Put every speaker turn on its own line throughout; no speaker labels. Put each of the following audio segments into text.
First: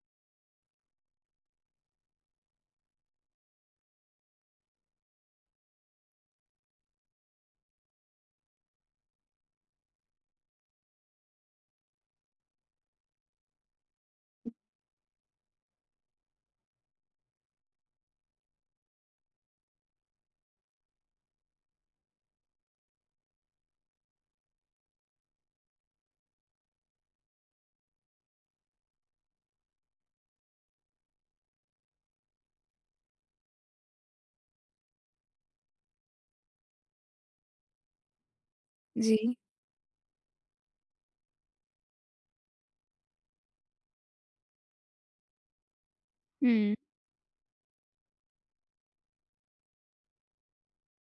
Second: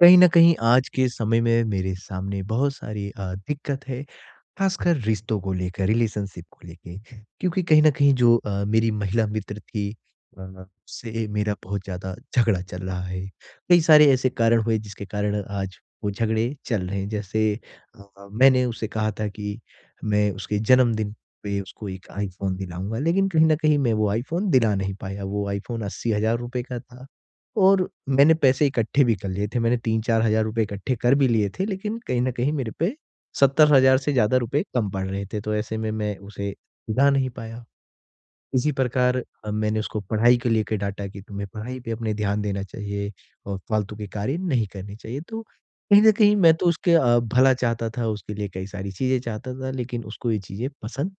कहीं न कहीं आज के समय में मेरे सामने बहुत सारी दिक्कत है, खासकर रिश्तों को लेकर, रिलेशनशिप को लेके। क्योंकि कहीं न कहीं जो मेरी महिला मित्र थी, उससे मेरा बहुत ज़्यादा झगड़ा चल रहा है। कई सारे ऐसे कारण हुए जिसके कारण आज वो झगड़े चल रहे हैं। जैसे अ, मैंने उसे कहा था कि मैं उसके जन्मदिन पे उसको एक आईफ़ोन दिलाऊँगा, लेकिन कहीं न कहीं मैं वो आईफ़ोन दिला नहीं पाया। वो आईफ़ोन ₹80,000 का था और मैंने पैसे इकट्ठे भी कर लिए थे। मैंने 3-4 हज़ार रुपए इकट्ठे कर भी लिए थे, लेकिन कहीं न कहीं मेरे पे 70,000 से ज़्यादा रुपए कम पड़ रहे थे, तो ऐसे में मैं उसे सुधा नहीं पाया। इसी प्रकार
जी।
मैंने उसको पढ़ाई को लेके डाँटा कि तुम्हें पढ़ाई पे अपने ध्यान देना चाहिए और फालतू के कार्य नहीं करने चाहिए। तो कहीं न कहीं मैं तो
हुँ,
उसके भला चाहता था, उसके लिए कई सारी चीज़ें चाहता था, लेकिन उसको ये चीज़ें पसंद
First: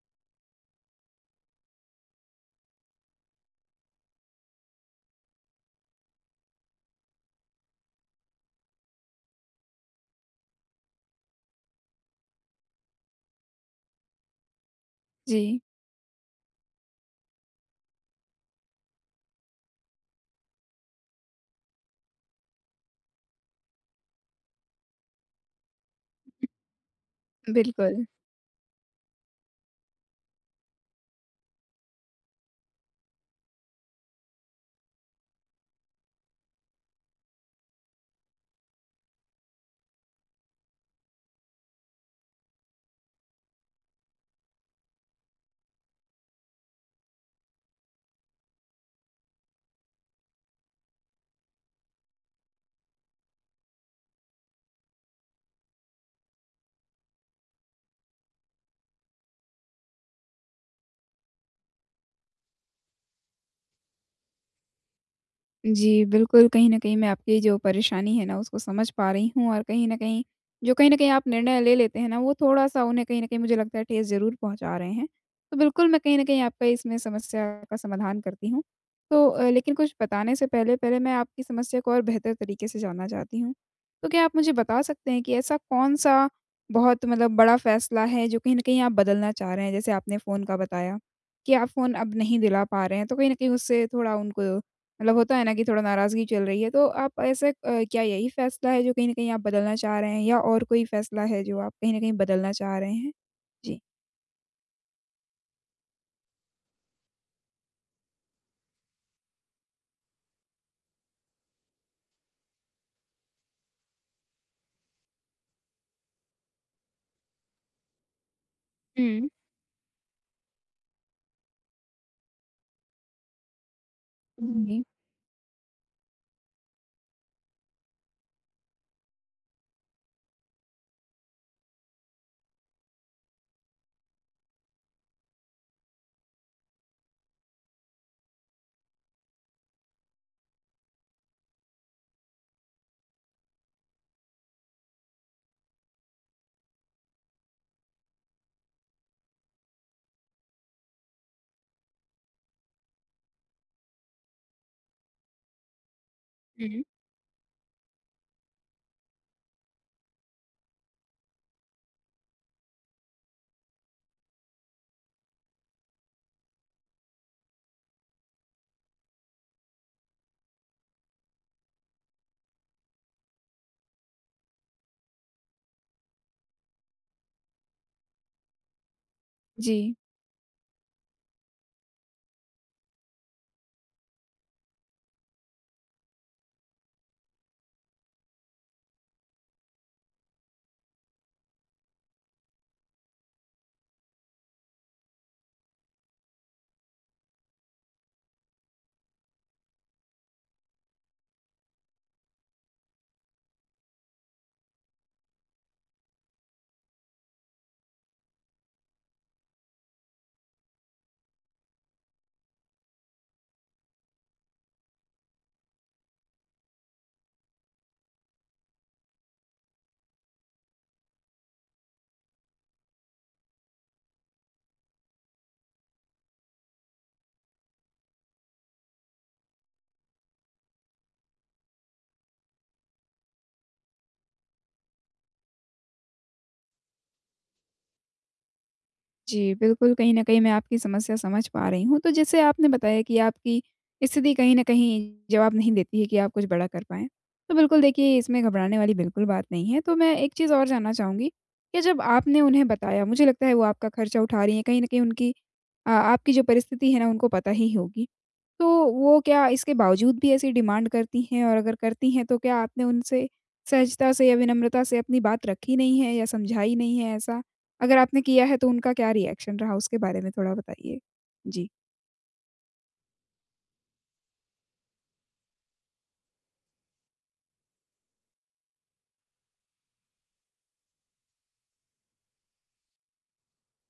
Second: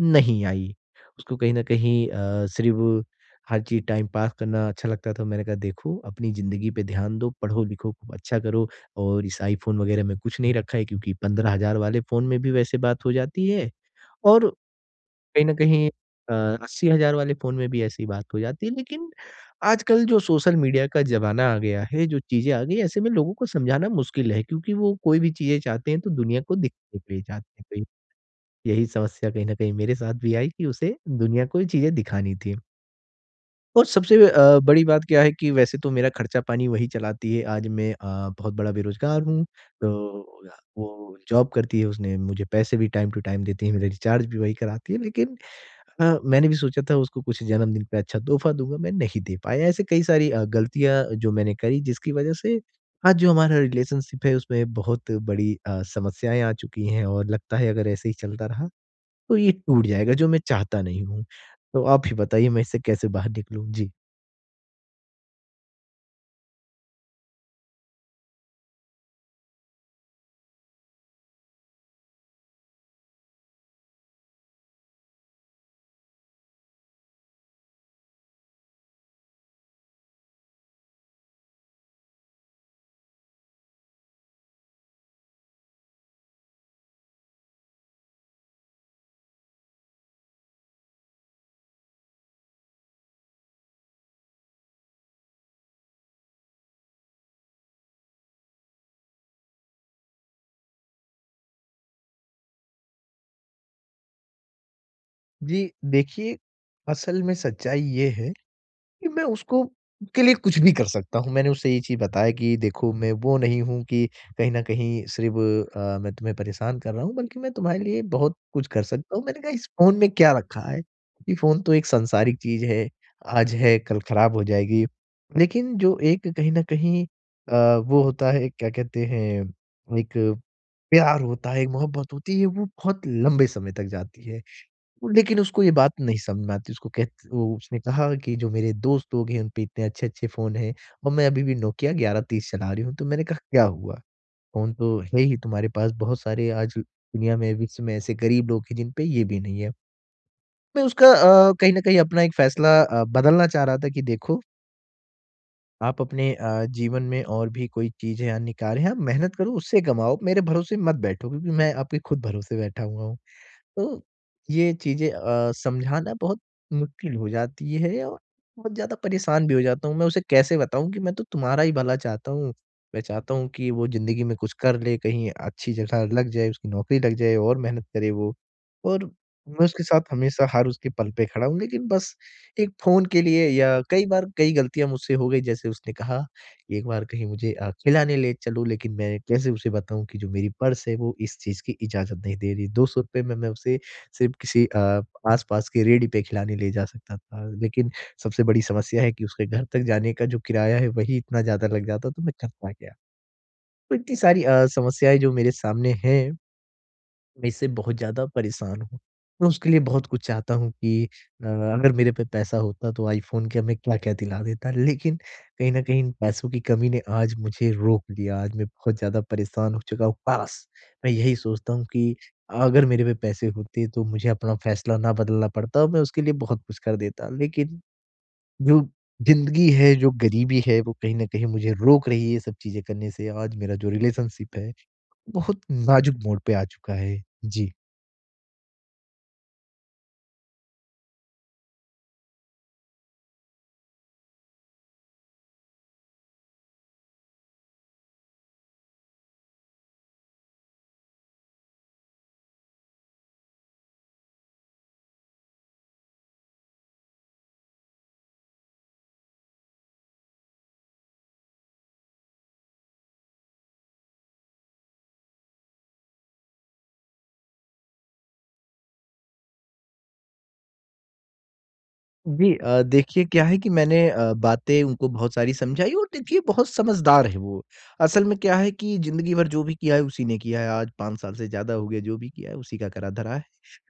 नहीं आई। उसको कहीं न कहीं सिर्फ़ हर चीज़ टाइम पास करना अच्छा लगता था। मैंने कहा, देखो अपनी ज़िंदगी पे ध्यान दो, पढ़ो-लिखो, खूब अच्छा करो और इस आईफ़ोन वग़ैरह में कुछ नहीं रखा है, क्योंकि 15,000 वाले फ़ोन में भी वैसे बात हो जाती है और कहीं न
जी,
कहीं अ, 80,000 वाले फ़ोन में भी ऐसी ही बात हो जाती है। लेकिन आजकल जो सोशल मीडिया का ज़माना आ गया है, जो चीज़ें आ गई हैं, ऐसे में लोगों को समझाना मुश्किल है, क्योंकि वो कोई भी चीज़ें चाहते हैं तो दुनिया को दिखाने के लिए चाहते हैं।
बिल्कुल।
यही समस्या कहीं न कहीं मेरे साथ भी आई कि उसे दुनिया को ये चीज़ें दिखानी थी। और सबसे बड़ी बात क्या है कि वैसे तो मेरा खर्चा-पानी वही चलाती है, आज मैं बहुत बड़ा बेरोज़गार हूँ, तो वो जॉब करती है, उसने मुझे पैसे भी टाइम टू टाइम देती है, मेरा रिचार्ज भी वही कराती है, लेकिन मैंने भी सोचा था उसको कुछ जन्मदिन पे अच्छा तोहफ़ा दूँगा, मैं नहीं दे पाया। ऐसे कई सारी गलतियाँ जो मैंने करी, जिसकी वजह से आज जो हमारा रिलेशनशिप है, उसमें बहुत बड़ी समस्याएँ आ चुकी हैं और लगता है अगर ऐसे ही चलता रहा तो ये टूट जाएगा, जो मैं चाहता नहीं हूँ। तो आप ही बताइए, मैं इससे कैसे बाहर निकलूँ? जी।
जी, बिल्कुल, कहीं न कहीं मैं आपकी जो परेशानी है ना, उसको समझ पा रही हूँ और कहीं न कहीं जो कहीं न कहीं आप निर्णय ले लेते हैं ना, वो थोड़ा-सा उन्हें कहीं न कहीं मुझे लगता है ठेस ज़रूर पहुँचा रहे हैं। तो बिल्कुल, मैं कहीं न कहीं आपका इसमें समस्या का समाधान करती हूँ। तो लेकिन कुछ बताने से पहले, पहले मैं आपकी समस्या को और बेहतर तरीके से जानना चाहती हूँ। तो क्या आप मुझे बता सकते हैं कि ऐसा कौन-सा बहुत मतलब बड़ा फ़ैसला है, जो कहीं न कहीं आप बदलना चाह रहे हैं? जैसे आपने फ़ोन का बताया कि आप फ़ोन अब नहीं दिला पा रहे हैं, तो कहीं न कहीं उससे थोड़ा उनको मतलब होता है ना कि थोड़ा नाराज़गी चल रही है, तो आप ऐसे क्या यही फ़ैसला है जो कहीं न कहीं आप बदलना चाह रहे हैं या और कोई फ़ैसला है जो आप कहीं न कहीं बदलना चाह रहे हैं? जी।
जी, देखिए, असल में सच्चाई ये है कि मैं उसको के लिए कुछ भी कर सकता हूँ। मैंने उससे ये चीज़ बताया कि देखो मैं वो नहीं हूँ कि कहीं न कहीं सिर्फ़ मैं तुम्हें परेशान कर रहा हूँ, बल्कि मैं तुम्हारे लिए बहुत कुछ कर सकता हूँ।
हुँ।
मैंने कहा, इस फ़ोन में क्या रखा है? ये फ़ोन तो एक सांसारिक चीज़ है, आज है कल खराब हो
जी।
जाएगी। लेकिन जो एक कहीं न कहीं वो होता है, क्या कहते हैं, एक प्यार होता है, एक मोहब्बत होती है, वो बहुत लंबे समय तक जाती है। लेकिन उसको ये बात नहीं समझ में आती, उसको कह वो उसने कहा कि जो मेरे दोस्त लोग हैं, उन पे इतने अच्छे-अच्छे फ़ोन हैं और मैं अभी भी नोकिया 1130 चला रही हूँ। तो मैंने कहा, क्या हुआ? फ़ोन तो है ही तुम्हारे पास, बहुत सारे आज दुनिया में, विश्व में ऐसे गरीब लोग हैं जिन पे ये भी नहीं है। मैं उसका कहीं न कहीं अपना एक फ़ैसला बदलना चाह रहा था कि देखो आप अपने
हुँ।
जीवन में और भी कोई चीज़ है या अन्य कार्य है, आप मेहनत करो, उससे कमाओ, मेरे भरोसे मत बैठो, क्योंकि मैं आपके खुद भरोसे बैठा हुआ हूँ। तो ये चीज़ें समझाना बहुत मुश्किल हो जाती है और बहुत ज़्यादा परेशान भी हो जाता हूँ। मैं उसे कैसे बताऊँ कि मैं तो तुम्हारा ही भला चाहता हूँ। मैं चाहता हूँ कि वो ज़िंदगी में कुछ कर ले, कहीं अच्छी जगह लग जाए, उसकी नौकरी लग जाए और मेहनत करे वो। और मैं उसके
जी,
साथ हमेशा हर उसके पल पे खड़ा हूँ। लेकिन बस एक फ़ोन के लिए या कई बार कई गलतियाँ मुझसे हो गई, जैसे उसने कहा एक बार कहीं मुझे खिलाने ले चलो, लेकिन मैं कैसे उसे बताऊँ कि जो मेरी पर्स है वो इस चीज़ की इजाज़त नहीं दे रही। ₹200 में मैं उसे सिर्फ़ किसी आस-पास के रेहड़ी पे खिलाने ले जा सकता था। लेकिन सबसे बड़ी समस्या है कि उसके घर तक जाने का जो किराया है, वही इतना ज़्यादा लग जाता तो मैं करता क्या? तो इतनी सारी समस्याएँ जो मेरे सामने हैं, मैं इससे बहुत ज़्यादा परेशान हूँ। मैं उसके लिए बहुत कुछ चाहता हूँ कि अगर मेरे पे पैसा होता तो आईफ़ोन क्या, मैं क्या-क्या दिला देता। लेकिन कहीं न कहीं इन पैसों की कमी ने आज मुझे रोक लिया। आज मैं बहुत ज़्यादा परेशान हो चुका हूँ। काश! मैं यही सोचता हूँ कि अगर मेरे पे पैसे होते तो मुझे अपना फ़ैसला ना बदलना पड़ता और मैं उसके लिए बहुत कुछ कर देता। लेकिन जो ज़िंदगी है, जो गरीबी है, वो कहीं न कहीं मुझे रोक रही है ये सब चीज़ें करने से। आज मेरा जो रिलेशनशिप है, बहुत नाज़ुक मोड़ पे आ चुका है। जी।
जी, बिल्कुल, कहीं न कहीं मैं आपकी समस्या समझ पा रही हूँ। तो जैसे आपने बताया कि आपकी स्थिति कहीं न कहीं जवाब नहीं देती है कि आप कुछ बड़ा कर पाएँ। तो बिल्कुल देखिए, इसमें घबराने वाली बिल्कुल बात नहीं है। तो मैं एक चीज़ और जानना चाहूँगी कि जब आपने उन्हें बताया, मुझे लगता है वो आपका खर्चा उठा रही हैं, कहीं न कहीं उनकी आपकी जो परिस्थिति है ना उनको पता ही होगी। तो वो क्या इसके बावजूद भी ऐसी डिमांड करती हैं और अगर करती हैं तो क्या आपने उनसे सहजता से या विनम्रता से अपनी बात रखी नहीं है या समझाई नहीं है ऐसा? अगर आपने किया है तो उनका क्या रिएक्शन रहा उसके बारे में थोड़ा बताइए?
जी, देखिए क्या है कि मैंने बातें उनको बहुत सारी समझाई और देखिए बहुत समझदार है वो। असल में क्या है कि ज़िंदगी भर जो भी किया है उसी ने किया है, आज 5 साल से ज़्यादा हो गए, जो भी किया है उसी का करा-धरा है।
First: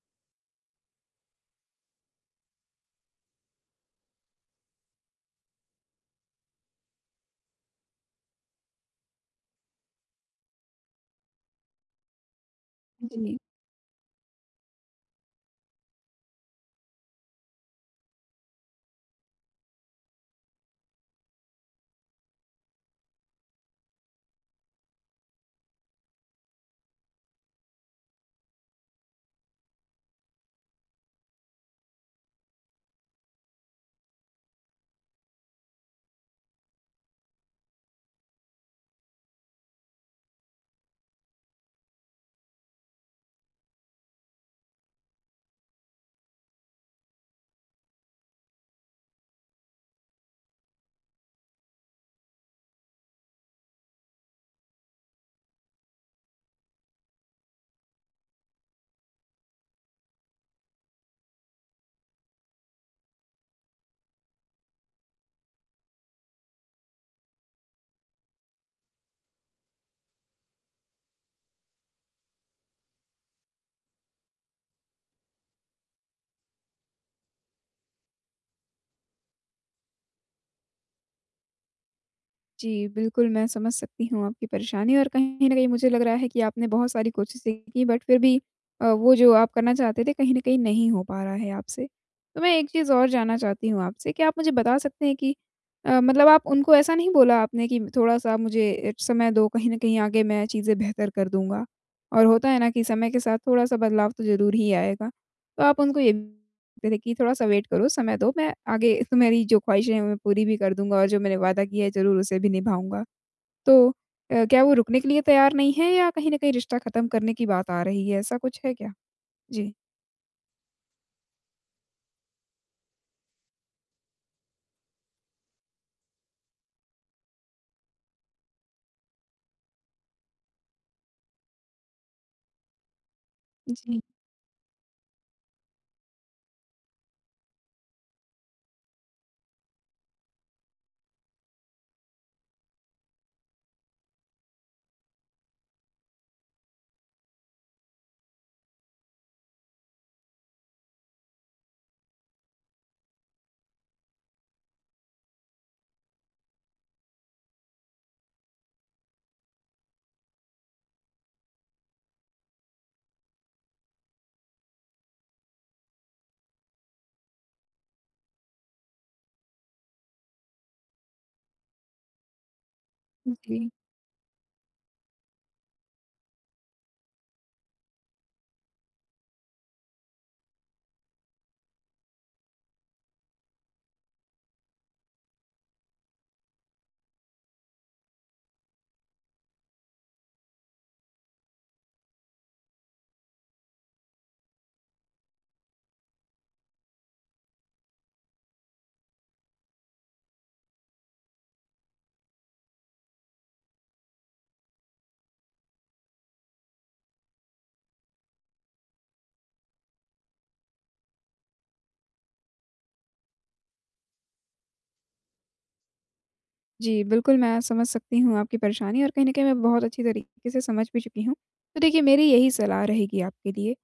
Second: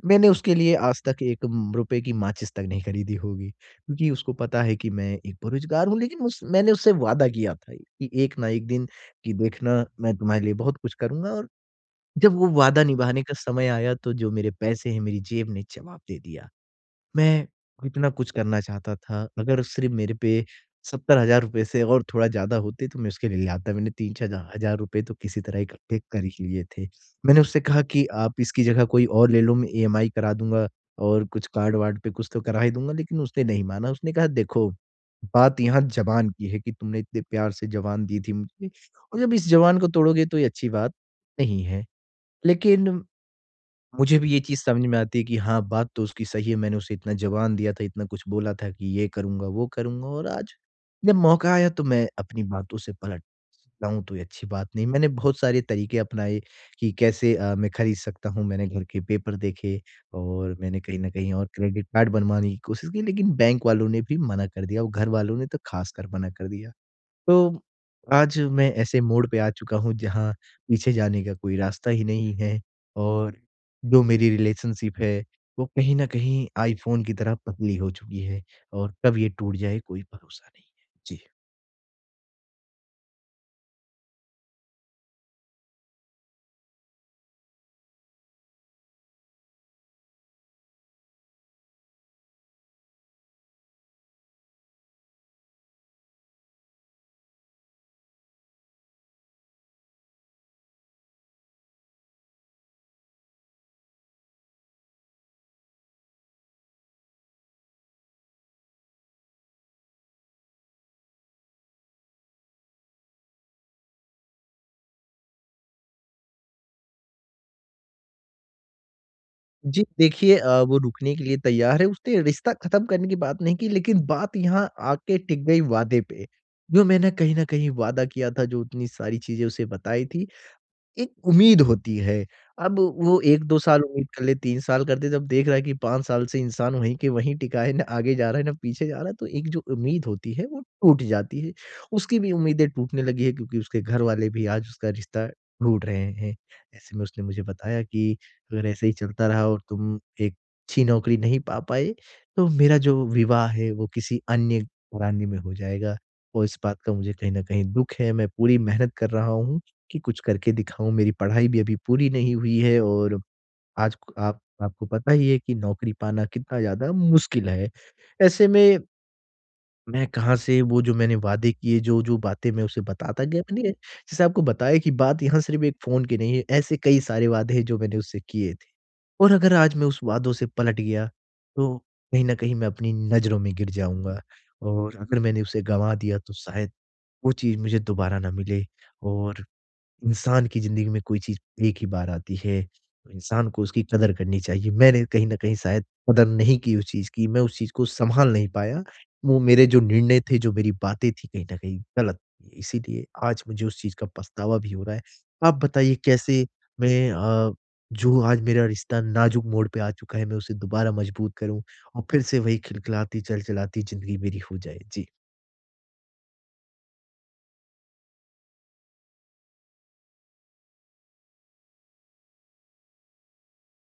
मैंने उसके लिए आज तक 1 रुपए की माचिस तक नहीं खरीदी होगी, क्योंकि उसको पता है कि मैं एक बेरोज़गार हूँ, लेकिन उस मैंने उससे वादा किया था कि एक ना एक दिन, कि देखना मैं तुम्हारे लिए बहुत कुछ करूँगा, और जब वो वादा निभाने का
जी।
समय आया तो जो मेरे पैसे हैं मेरी जेब ने जवाब दे दिया। मैं कितना कुछ करना चाहता था। अगर सिर्फ़ मेरे पे ₹70,000 से और थोड़ा ज़्यादा होते तो मैं उसके लिए ले आता। मैंने 3-4 हज़ार रुपए तो किसी तरह इकट्ठे कर ही लिए थे। मैंने उससे कहा कि आप इसकी जगह कोई और ले लो, मैं ईएमआई करा दूँगा और कुछ कार्ड-वार्ड पे कुछ तो करा ही दूँगा, लेकिन उसने नहीं माना। उसने कहा, देखो, बात यहाँ ज़बान की है कि तुमने इतने प्यार से ज़बान दी थी मुझे, और जब इस ज़बान को तोड़ोगे तो ये अच्छी बात नहीं है। लेकिन मुझे भी ये चीज़ समझ में आती है कि हाँ, बात तो उसकी सही है, मैंने उसे इतना ज़बान दिया था, इतना कुछ बोला था कि ये करूँगा, वो करूँगा, और आज जब मौका आया तो मैं अपनी बातों से पलट लाऊँ तो ये अच्छी बात नहीं। मैंने बहुत सारे तरीके अपनाए कि कैसे मैं खरीद सकता हूँ, मैंने घर के पेपर देखे और मैंने कहीं न कहीं और क्रेडिट कार्ड बनवाने की कोशिश की, लेकिन बैंक वालों ने भी मना कर दिया और घर वालों ने तो ख़ासकर मना कर दिया। तो आज मैं ऐसे मोड़ पे आ चुका हूँ, जहाँ पीछे जाने का कोई रास्ता ही नहीं है और जो मेरी रिलेशनशिप है वो कहीं न कहीं आईफ़ोन की तरह पतली हो चुकी है और कब ये टूट जाए कोई भरोसा नहीं है। जी।
जी, बिल्कुल, मैं समझ सकती हूँ आपकी परेशानी और कहीं न कहीं मुझे लग रहा है कि आपने बहुत सारी कोशिशें की बट फिर भी वो जो आप करना चाहते थे कहीं न कहीं नहीं हो पा रहा है आपसे। तो मैं एक चीज़ और जानना चाहती हूँ आपसे, क्या आप मुझे बता सकते हैं कि मतलब आप उनको ऐसा नहीं बोला आपने कि थोड़ा-सा मुझे समय दो, कहीं न कहीं आगे मैं चीज़ें बेहतर कर दूँगा? और होता है ना कि समय के साथ थोड़ा-सा बदलाव तो ज़रूर ही आएगा। तो आप उनको ये सकते थे कि थोड़ा-सा वेट करो, समय दो, मैं आगे तुम्हारी जो ख़्वाहिशें हैं, मैं पूरी भी कर दूँगा और जो मैंने वादा किया है, ज़रूर उसे भी निभाऊँगा। तो क्या वो रुकने के लिए तैयार नहीं है या कहीं न कहीं रिश्ता ख़त्म करने की बात आ रही है? ऐसा कुछ है क्या? जी।
जी, देखिए, वो रुकने के लिए तैयार है, उसने रिश्ता ख़त्म करने की बात नहीं की, लेकिन बात यहाँ आके टिक गई वादे पे। जो मैंने कहीं न कहीं वादा किया था, जो इतनी सारी चीज़ें उसे बताई थी, एक उम्मीद होती है। अब वो 1-2 साल
जी,
उम्मीद कर ले, 3 साल करते जब देख रहा है कि 5 साल से इंसान वहीं के वहीं टिका है, ना आगे जा रहा है, ना पीछे जा रहा है, तो एक जो उम्मीद होती है वो टूट जाती है। उसकी भी उम्मीदें टूटने लगी है, क्योंकि उसके घर वाले भी आज उसका रिश्ता ढूँढ रहे हैं। ऐसे में उसने मुझे बताया कि अगर ऐसे ही चलता रहा और तुम एक अच्छी नौकरी नहीं पा पाए, तो मेरा जो विवाह है वो किसी अन्य घराने में हो जाएगा और इस बात का मुझे कहीं न कहीं दुःख है, मैं पूरी मेहनत कर रहा हूँ कि कुछ करके दिखाऊँ। मेरी पढ़ाई भी अभी पूरी नहीं हुई है और आज को- आप आपको पता ही है कि नौकरी पाना कितना ज़्यादा मुश्किल है। ऐसे में मैं कहाँ से वो जो मैंने वादे किए, जो-जो बातें मैं उसे बताता गया,
जी।
मैंने जैसे आपको बताया कि बात यहाँ सिर्फ़ एक फ़ोन की नहीं है, ऐसे कई सारे वादे हैं जो मैंने उससे किए थे। और अगर आज मैं उस वादों से पलट गया, तो कहीं न कहीं मैं अपनी नज़रों में गिर जाऊँगा और अगर मैंने उसे गँवा दिया तो शायद वो चीज़ मुझे दोबारा ना मिले, और इंसान की ज़िंदगी में कोई चीज़ एक ही बार आती है, तो इंसान को उसकी कदर करनी चाहिए। मैंने कहीं न कहीं शायद कदर नहीं की उस चीज़ की, मैं उस चीज़ को सँभाल नहीं पाया। वो मेरे जो निर्णय थे, जो मेरी बातें थी कहीं न कहीं गलत थी, इसीलिए आज मुझे उस चीज़ का पछतावा भी हो रहा है। आप बताइए, कैसे मैं जो आज मेरा रिश्ता नाज़ुक मोड़ पे आ चुका है, मैं उसे दोबारा मज़बूत करूँ और फिर से वही खिलखिलाती, चलचलाती ज़िंदगी मेरी हो जाए? जी।
जी, बिल्कुल, मैं समझ सकती हूँ आपकी परेशानी और कहीं न कहीं मैं बहुत अच्छी तरीके से समझ भी चुकी हूँ। तो देखिए, मेरी यही सलाह रहेगी आपके लिए।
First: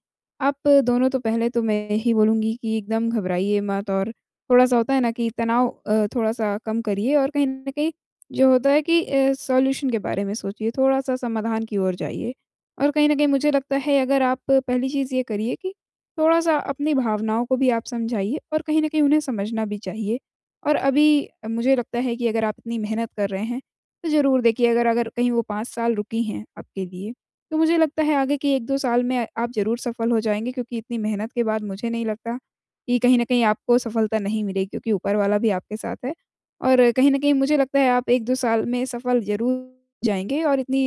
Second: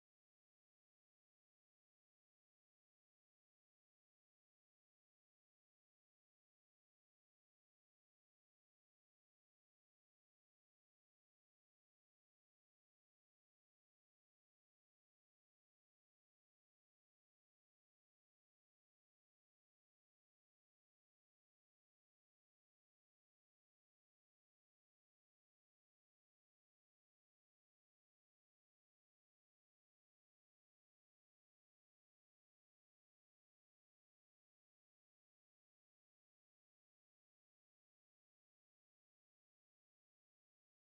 आप दोनों तो पहले तो मैं यही बोलूँगी कि एकदम घबराइए मत और थोड़ा-सा होता है ना कि तनाव थोड़ा-सा कम करिए और कहीं न कहीं जो होता है कि सॉल्यूशन के बारे में सोचिए, थोड़ा-सा समाधान की ओर जाइए। और कहीं न कहीं मुझे लगता है, अगर आप पहली चीज़ ये करिए कि थोड़ा-सा अपनी भावनाओं को भी आप समझाइए और कहीं न कहीं उन्हें समझना भी चाहिए। और अभी मुझे लगता है कि अगर आप इतनी मेहनत कर रहे हैं, तो ज़रूर देखिए, अगर अगर कहीं वो 5 साल रुकी हैं आपके लिए, तो मुझे लगता है आगे के 1-2 साल में आप ज़रूर सफल हो जाएँगे, क्योंकि इतनी मेहनत के बाद मुझे नहीं लगता कि कहीं न कहीं आपको सफलता नहीं मिलेगी, क्योंकि ऊपर वाला भी आपके साथ है। और कहीं न कहीं मुझे लगता है आप 1-2 साल में सफल ज़रूर हो जाएँगे, और इतनी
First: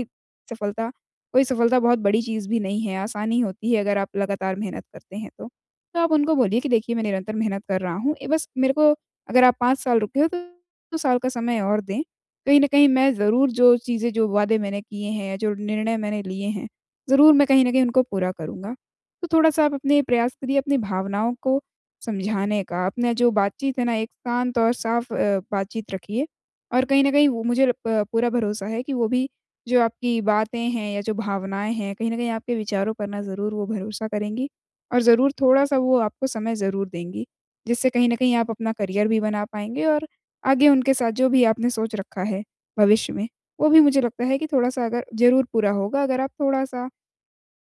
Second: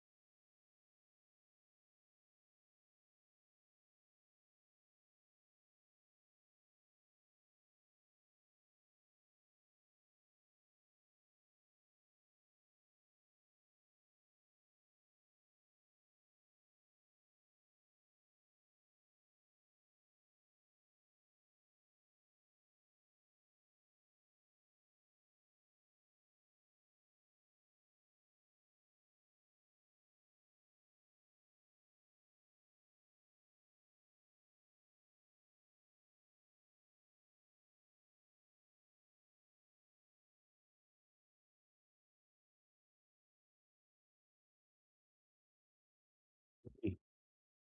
सफलता, कोई सफलता बहुत बड़ी चीज़ भी नहीं है, आसानी होती है अगर आप लगातार मेहनत करते हैं तो। तो आप उनको बोलिए कि देखिए, मैं निरंतर मेहनत कर रहा हूँ, ए बस मेरे को अगर आप 5 साल रुके हो तो 2 साल का समय और दें। कहीं न कहीं मैं ज़रूर जो चीज़ें जो वादे मैंने किए हैं या जो निर्णय मैंने लिए हैं, ज़रूर मैं कहीं न कहीं उनको पूरा करूँगा। तो थोड़ा-सा आप अपने प्रयास करिए अपनी भावनाओं को समझाने का, अपना जो बातचीत है ना एक शांत और साफ बातचीत रखिए और कहीं न कहीं वो मुझे ल प पूरा भरोसा है कि वो भी जो आपकी बातें हैं या जो भावनाएँ हैं, कहीं न कहीं आपके विचारों पर ना ज़रूर वो भरोसा करेंगी और ज़रूर थोड़ा-सा वो आपको समय ज़रूर देंगी। जिससे कहीं न कहीं आप अपना करियर भी बना पाएँगे और आगे उनके साथ जो भी आपने सोच रखा है भविष्य में, वो भी मुझे लगता है कि थोड़ा-सा अगर ज़रूर पूरा होगा, अगर आप थोड़ा-सा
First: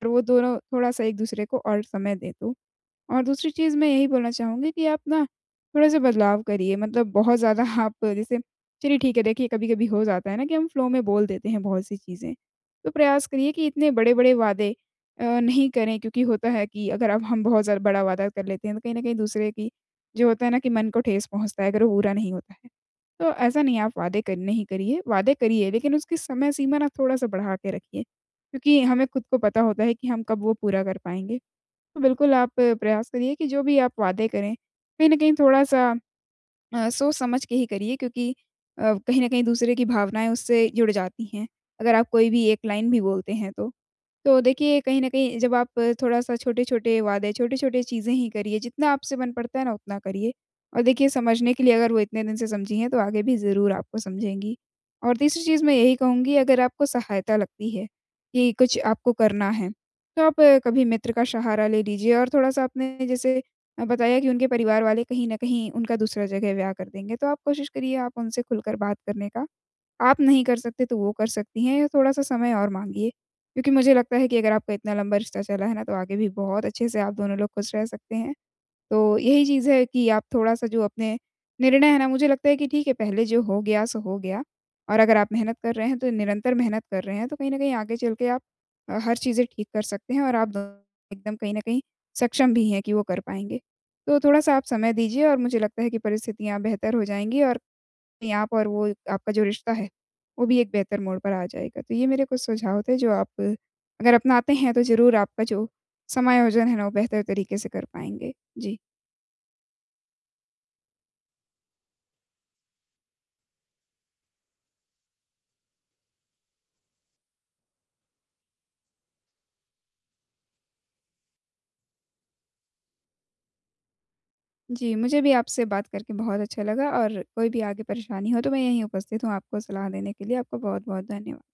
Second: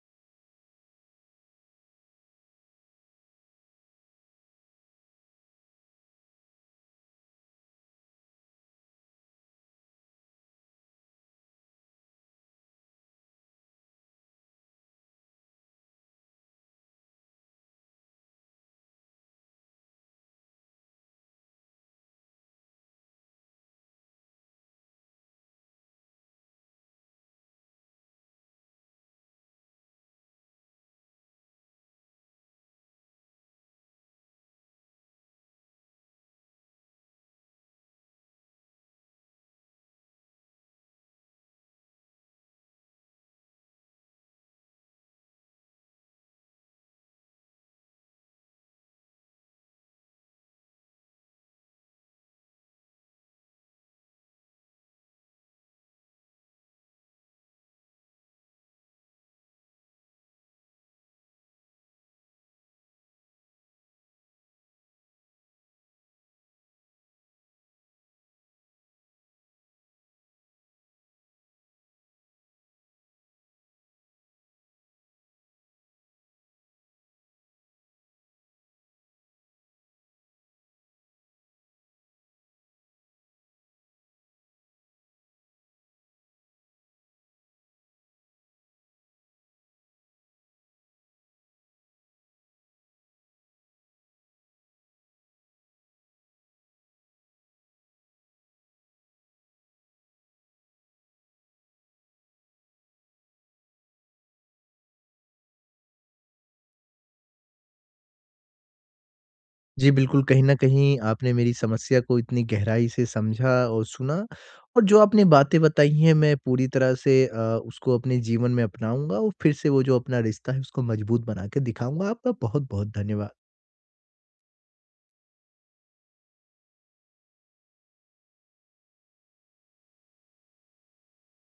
और वो दोनों थोड़ा-सा एक-दूसरे को और समय दें तो। और दूसरी चीज़ मैं यही बोलना चाहूँगी कि आप ना थोड़ा-सा बदलाव करिए, मतलब बहुत ज़्यादा आप जैसे, चलिए ठीक है, देखिए कभी-कभी हो जाता है ना कि हम फ्लो में बोल देते हैं बहुत सी चीज़ें। तो प्रयास करिए कि इतने बड़े-बड़े वादे नहीं करें, क्योंकि होता है कि अगर अब हम बहुत ज़्यादा बड़ा वादा कर लेते हैं तो कहीं न कहीं दूसरे की जो होता है ना कि मन को ठेस पहुँचता है, अगर वो पूरा नहीं होता है। तो ऐसा नहीं आप वादे कर नहीं करिए, वादे करिए लेकिन उसकी समय सीमा ना थोड़ा-सा बढ़ा के रखिए। क्योंकि हमें खुद को पता होता है कि हम कब वो पूरा कर पाएँगे। तो बिल्कुल आप प्रयास करिए कि जो भी आप वादे करें, कहीं न कहीं थोड़ा-सा सोच समझ के ही करिए, क्योंकि कहीं न कहीं दूसरे की भावनाएँ उससे जुड़ जाती हैं, अगर आप कोई भी एक लाइन भी बोलते हैं तो। तो देखिए, कहीं न कहीं जब आप थोड़ा-सा छोटे-छोटे वादे, छोटे-छोटे चीज़ें ही करिए, जितना आपसे बन पड़ता है ना उतना करिए। और देखिए, समझने के लिए अगर वो इतने दिन से समझी हैं तो आगे भी ज़रूर आपको समझेंगी। और तीसरी चीज़ मैं यही कहूँगी, अगर आपको सहायता लगती है कि कुछ आपको करना है, तो आप कभी मित्र का सहारा ले लीजिए और थोड़ा-सा अपने जैसे बताया कि उनके परिवार वाले कहीं न कहीं उनका दूसरा जगह ब्याह कर देंगे, तो आप कोशिश करिए आप उनसे खुलकर बात करने का। आप नहीं कर सकते तो वो कर सकती हैं या थोड़ा-सा समय और माँगिए। क्योंकि मुझे लगता है कि अगर आपका इतना लंबा रिश्ता चला है ना, तो आगे भी बहुत अच्छे से आप दोनों लोग खुश रह सकते हैं। तो यही चीज़ है कि आप थोड़ा-सा जो अपने निर्णय है ना, मुझे लगता है कि ठीक है, पहले जो हो गया सो हो गया, और अगर आप मेहनत कर रहे हैं तो निरंतर मेहनत कर रहे हैं तो कहीं न कहीं आगे चल के आप हर चीज़ें ठीक कर सकते हैं और आप दोनों एकदम कहीं न कहीं सक्षम भी हैं कि वो कर पाएँगे। तो थोड़ा-सा आप समय दीजिए और मुझे लगता है कि परिस्थितियाँ बेहतर हो जाएँगी और कहीं आप और वो, आपका जो रिश्ता है, वो भी एक बेहतर मोड़ पर आ जाएगा। तो ये मेरे कुछ सुझाव थे जो आप अगर अपनाते हैं तो ज़रूर आपका जो समायोजन है ना, वो बेहतर तरीके से कर पाएँगे। जी।
जी, बिल्कुल, कहीं न कहीं आपने मेरी समस्या को इतनी गहराई से समझा और सुना और जो आपने बातें बताई हैं मैं पूरी तरह से उसको अपने जीवन में अपनाऊँगा और फिर से वो जो अपना रिश्ता है उसको मजबूत बना के दिखाऊँगा। आपका बहुत-बहुत धन्यवाद।
जी, मुझे भी आपसे बात करके बहुत अच्छा लगा और कोई भी आगे परेशानी हो तो मैं यहीं उपस्थित हूँ आपको सलाह देने के लिए। आपका बहुत-बहुत धन्यवाद।